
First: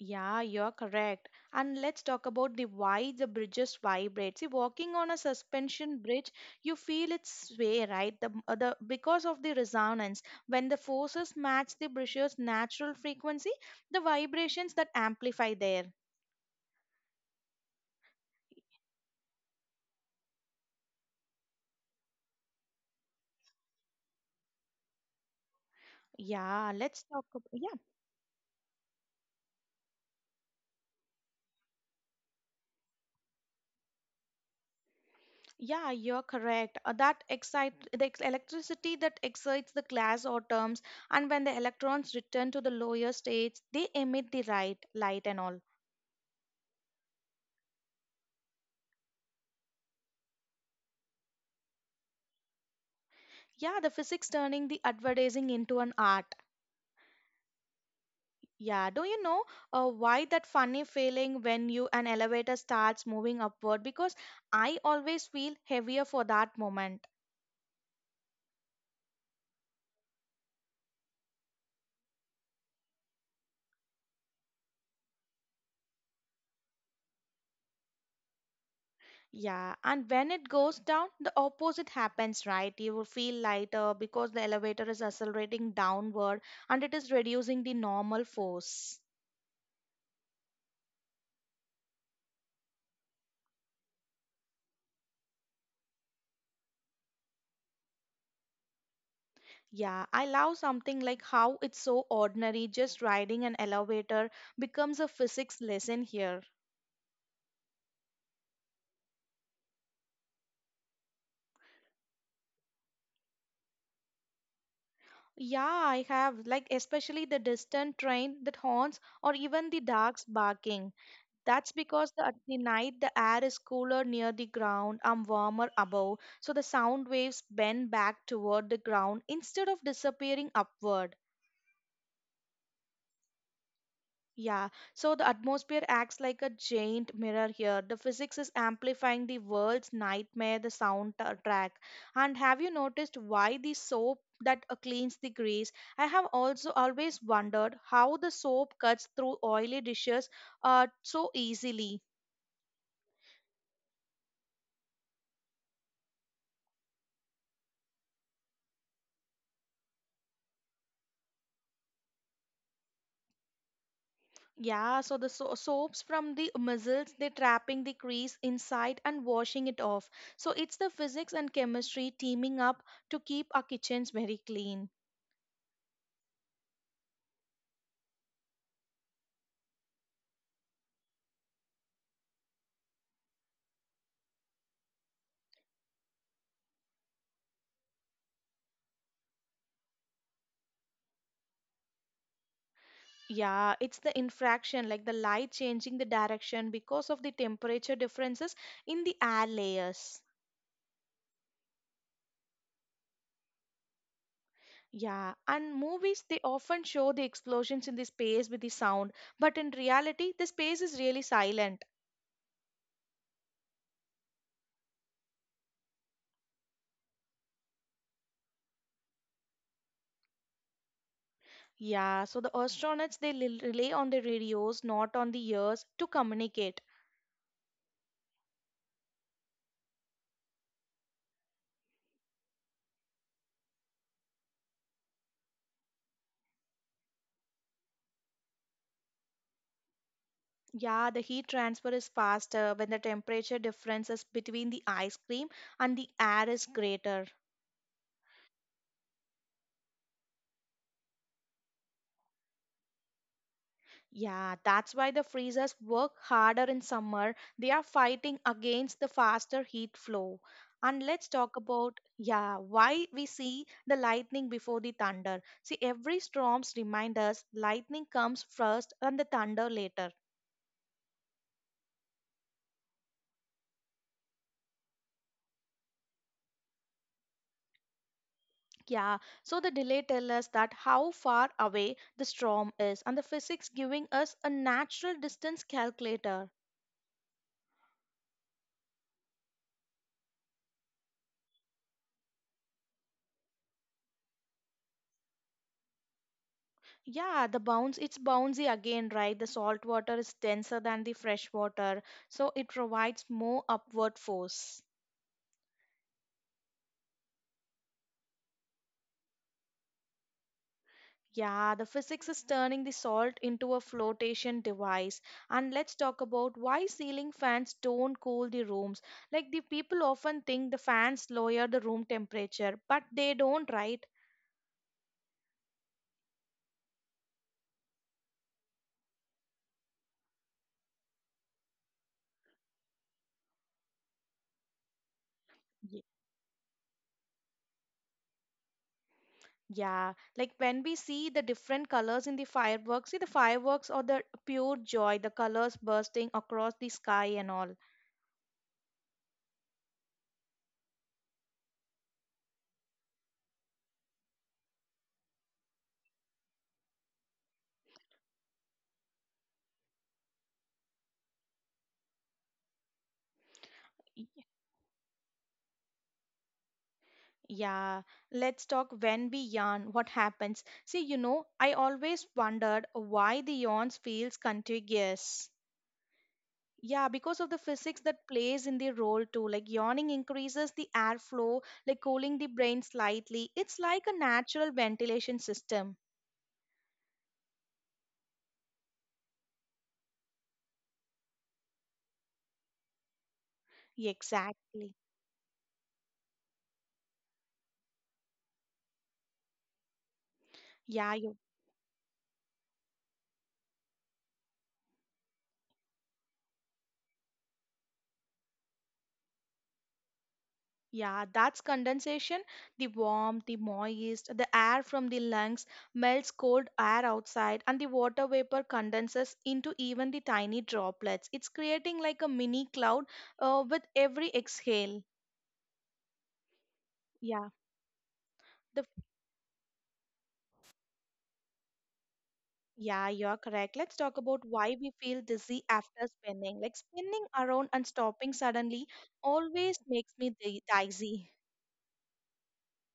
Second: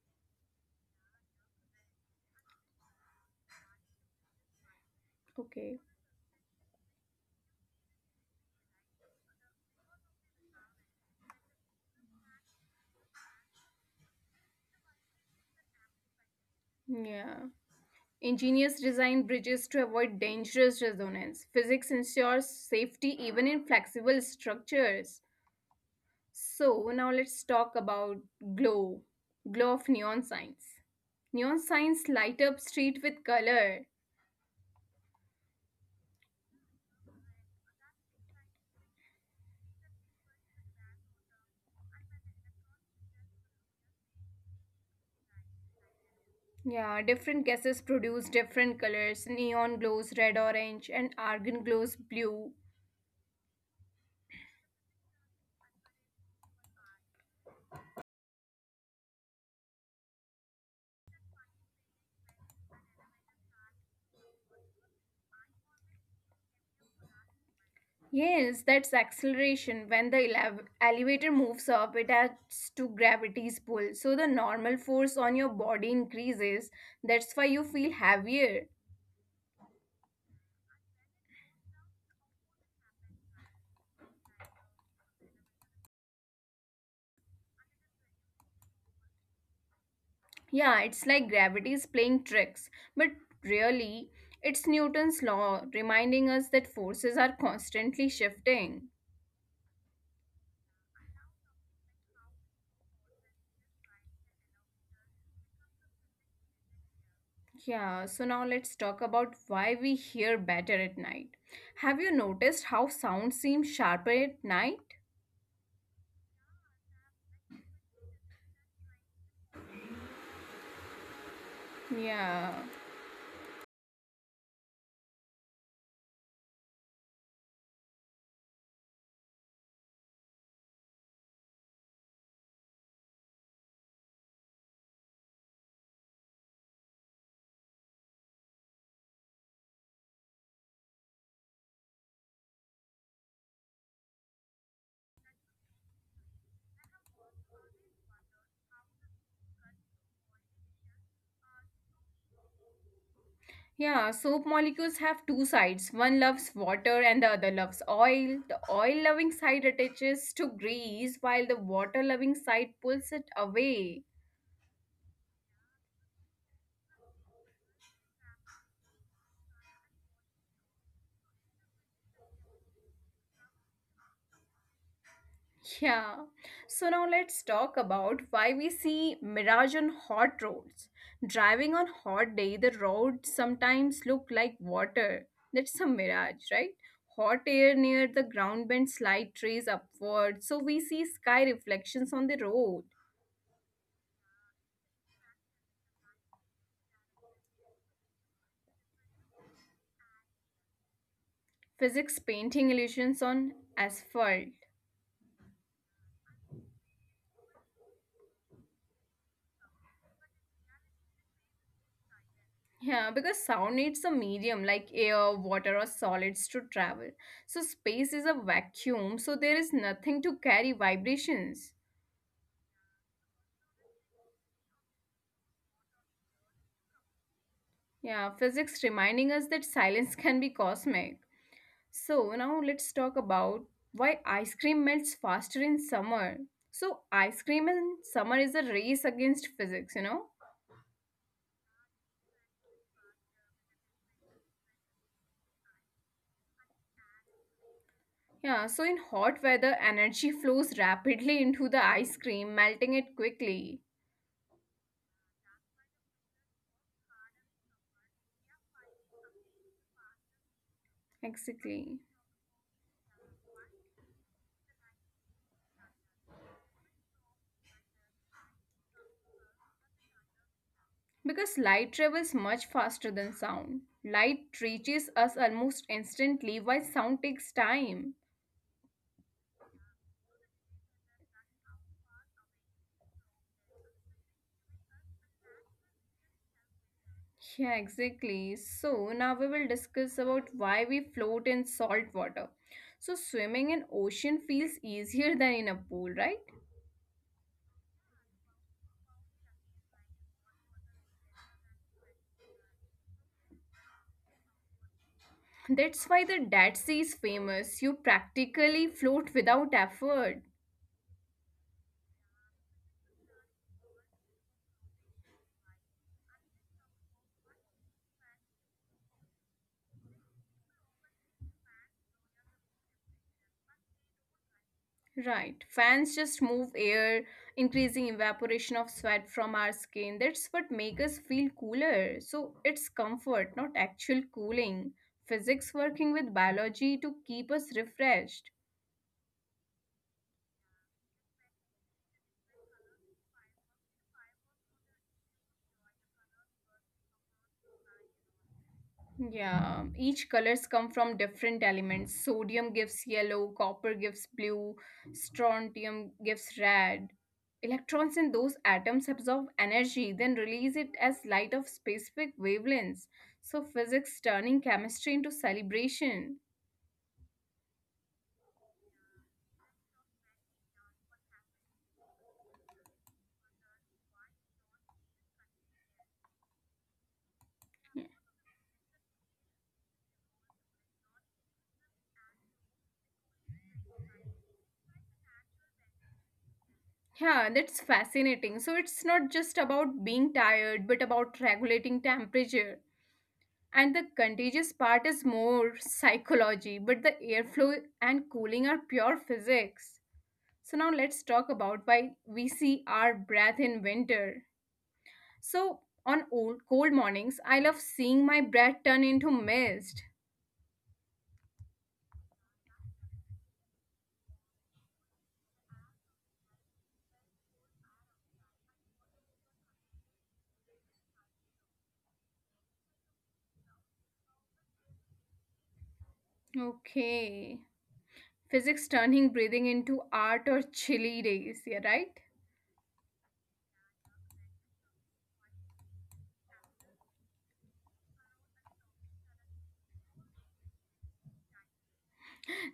S1: Yeah, you're correct. And let's talk about the why the bridges vibrate. See, walking on a
S2: Okay.
S1: suspension bridge, you feel its sway, right? The Because of the resonance. When the forces match the bridge's natural frequency, the vibrations that amplify there.
S2: Yeah. Ingenious design bridges to avoid dangerous resonance. Physics ensures safety even in flexible structures.
S1: Yeah, let's
S2: So
S1: talk
S2: now
S1: about,
S2: let's
S1: yeah,
S2: talk about glow, glow of neon signs. Neon signs light up street with color.
S1: yeah, you're correct. That electricity that excites the glass atoms, and when the electrons return to the lower states, they emit the right light and all.
S2: Yeah, different gases produce different colors. Neon glows red orange and argon glows blue.
S1: Yeah, the physics turning the advertising into an art. Yeah, do you know why that funny feeling when you an elevator starts moving upward? Because I always feel heavier for that moment.
S2: Yes, that's acceleration. When the elevator moves up, it adds to gravity's pull. So the normal force on your body increases. That's why you feel heavier.
S1: Yeah, and when it goes down, the opposite happens, right? You will feel lighter because the elevator is accelerating downward and it is reducing the normal force.
S2: Yeah, it's like gravity is playing tricks, but really, it's Newton's law reminding us that forces are constantly shifting.
S1: Yeah, I love something like how it's so ordinary, just riding an elevator becomes a physics lesson here.
S2: Yeah, so now let's talk about why we hear better at night. Have you noticed how sound seems sharper at night?
S1: Yeah, I have, like especially the distant train that horns or even the dogs barking. That's because the, at
S2: Yeah.
S1: the night the air is cooler near the ground and warmer above, so the sound waves bend back toward the ground instead of disappearing upward. Yeah, so the atmosphere acts like a giant mirror here. The physics is amplifying the world's nightmare, the track. And have you noticed why the soap that cleans the grease? I have also always wondered how the soap cuts through oily dishes so easily.
S2: Yeah, soap molecules have two sides. One loves water and the other loves oil. The oil loving side attaches to grease while the water loving side pulls it away.
S1: Yeah, so the soaps from the mussels, they're trapping the grease inside and washing it off. So it's the physics and chemistry teaming up to keep our kitchens very clean.
S2: Yeah. So now let's talk about why we see mirage on hot roads. Driving on hot day, the roads sometimes look like water. That's a mirage, right? Hot air near the ground bends slight trees upward, so we see sky reflections on the road.
S1: Yeah, it's the infraction, like the light changing the direction because of the temperature differences in the air layers.
S2: Physics painting illusions on asphalt.
S1: Yeah, and movies they often show the explosions in the space with the sound, but in reality, the space is really silent.
S2: Yeah, because sound needs a medium like air, water, or solids to travel. So space is a vacuum, so there is nothing to carry vibrations.
S1: Yeah, so the astronauts they rely on the radios, not on the ears, to communicate.
S2: Yeah, physics reminding us that silence can be cosmic. So, now let's talk about why ice cream melts faster in summer. So, ice cream in summer is a race against physics.
S1: Yeah, the heat transfer is faster when the temperature differences between the ice cream and the air is greater.
S2: Yeah, so in hot weather, energy flows rapidly into the ice cream, melting it quickly.
S1: Yeah, that's why the freezers work harder in summer. They are fighting against the faster heat flow. And let's talk
S2: Exactly.
S1: about, yeah, why we see the lightning before the thunder. See, every storms remind us lightning comes first and the thunder later.
S2: Because light travels much faster than sound. Light reaches us almost instantly, while sound takes time.
S1: Yeah, so the delay tell us that how far away the storm is and the physics giving us a natural distance calculator.
S2: Yeah, exactly. So now we will discuss about why we float in salt water. So swimming in ocean feels easier than in a pool, right?
S1: Yeah, the bounce, it's bouncy again, right? The salt water is denser than the fresh water, so it provides more upward force.
S2: That's why the Dead Sea is famous. You practically float without effort.
S1: Yeah, the physics is turning the salt into a flotation device. And let's talk about why ceiling fans don't cool the rooms. Like the people often think the fans lower the room temperature, but they don't, right?
S2: Right. Fans just move air, increasing evaporation of sweat from our skin. That's what makes us feel cooler. So it's comfort, not actual cooling. Physics
S1: Ye-
S2: working with biology to keep us refreshed.
S1: Yeah, like when we see the different colors in the fireworks, see the fireworks are the pure joy, the colors bursting across the sky and all.
S2: Yeah, each colors come from different elements. Sodium gives yellow, copper gives blue, strontium gives red. Electrons in those atoms absorb energy, then release it as light of specific wavelengths. So
S1: Y-
S2: physics turning chemistry into celebration.
S1: Yeah, let's talk when we yawn, what happens. See, I always wondered why the yawns feels contagious. Yeah, because of the physics that plays in the role too. Like yawning increases the airflow, like cooling the brain slightly. It's like a natural ventilation system.
S2: Yeah, that's fascinating. So it's not just about being tired, but about regulating temperature. And the
S1: Exactly.
S2: contagious part is more psychology, but the airflow and cooling are pure physics. So now
S1: Yeah, you
S2: let's talk about why we see our breath in winter. So on old cold mornings, I love seeing my breath turn into mist.
S1: Yeah, that's condensation. The warmth, the moist, the air from the lungs melts cold air outside, and the water vapor condenses into even the tiny droplets. It's creating like a mini cloud with every exhale. Yeah.
S2: Okay.
S1: The,
S2: Physics turning breathing into art or chilly days, yeah right?
S1: yeah, you're correct. Let's talk about why we feel dizzy after spinning. Like spinning around and stopping suddenly always makes me dizzy.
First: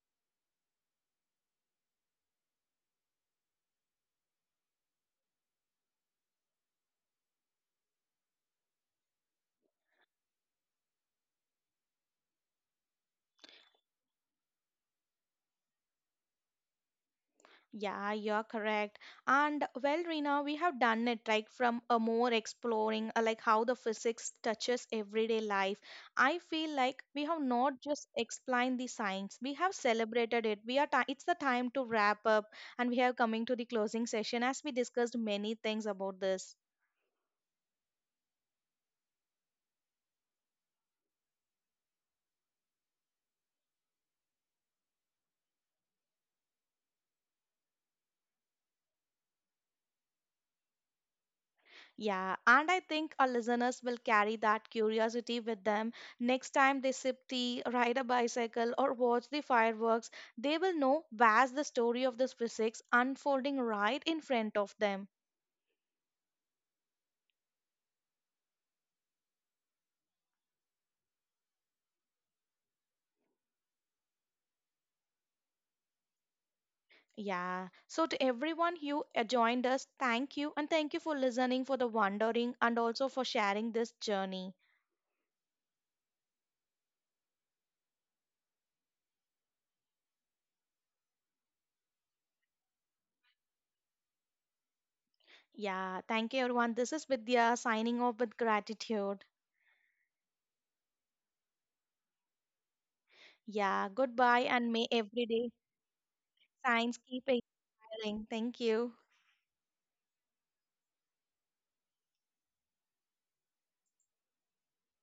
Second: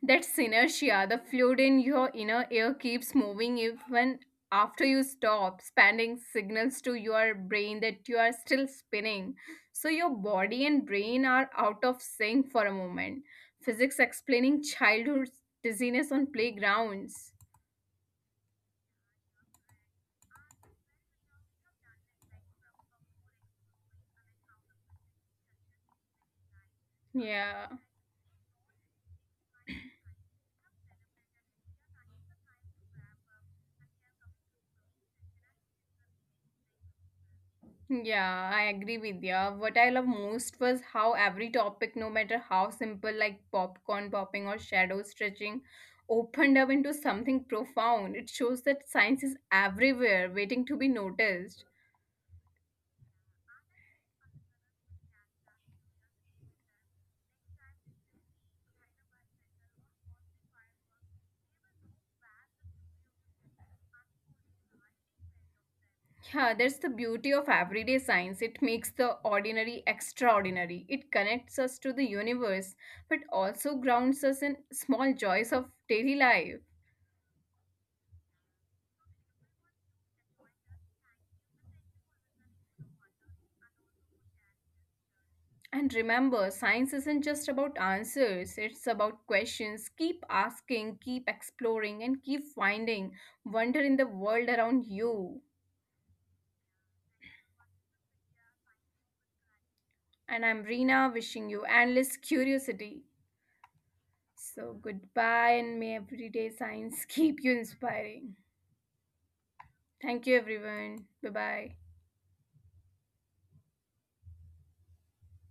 S2: That's inertia. The fluid in your inner ear keeps moving even after you stop, sending signals to your brain that you are still spinning. So your body and brain are out of sync for a moment. Physics explaining childhood dizziness on playgrounds.
S1: Yeah, you're correct. And well, Rina, we have done it like from a more exploring, like how the physics touches everyday life. I feel like we have
S2: Yeah.
S1: not just explained the science, we have celebrated it. We are ti It's the time to wrap up, and we are coming to the closing session as we discussed many things about this.
S2: Yeah, I agree with you. What I love most was how every topic, no matter how simple, like popcorn popping or shadow stretching, opened up into something profound. It shows that science is everywhere, waiting to be noticed.
S1: Yeah, and I think our listeners will carry that curiosity with them. Next time they sip tea, ride a bicycle, or watch the fireworks, they will know where's the story of this physics unfolding right in front of them.
S2: Yeah, that's the beauty of everyday science. It makes the ordinary extraordinary. It connects us to the universe, but also grounds us in small joys of daily life.
S1: Yeah. So to everyone who joined us, thank you and thank you for listening, for the wondering, and also for sharing this journey.
S2: And remember, science isn't just about answers, it's about questions. Keep asking, keep exploring, and keep finding wonder in the world around you.
S1: Yeah. Thank you, everyone. This is Vidya signing off with gratitude.
S2: And I'm Reena wishing you endless curiosity.
S1: Yeah. Goodbye,
S2: So,
S1: and may
S2: goodbye,
S1: every day
S2: and may everyday science
S1: science
S2: keep you
S1: keep
S2: inspiring.
S1: inspiring. Thank you.
S2: Thank you, everyone. Bye bye.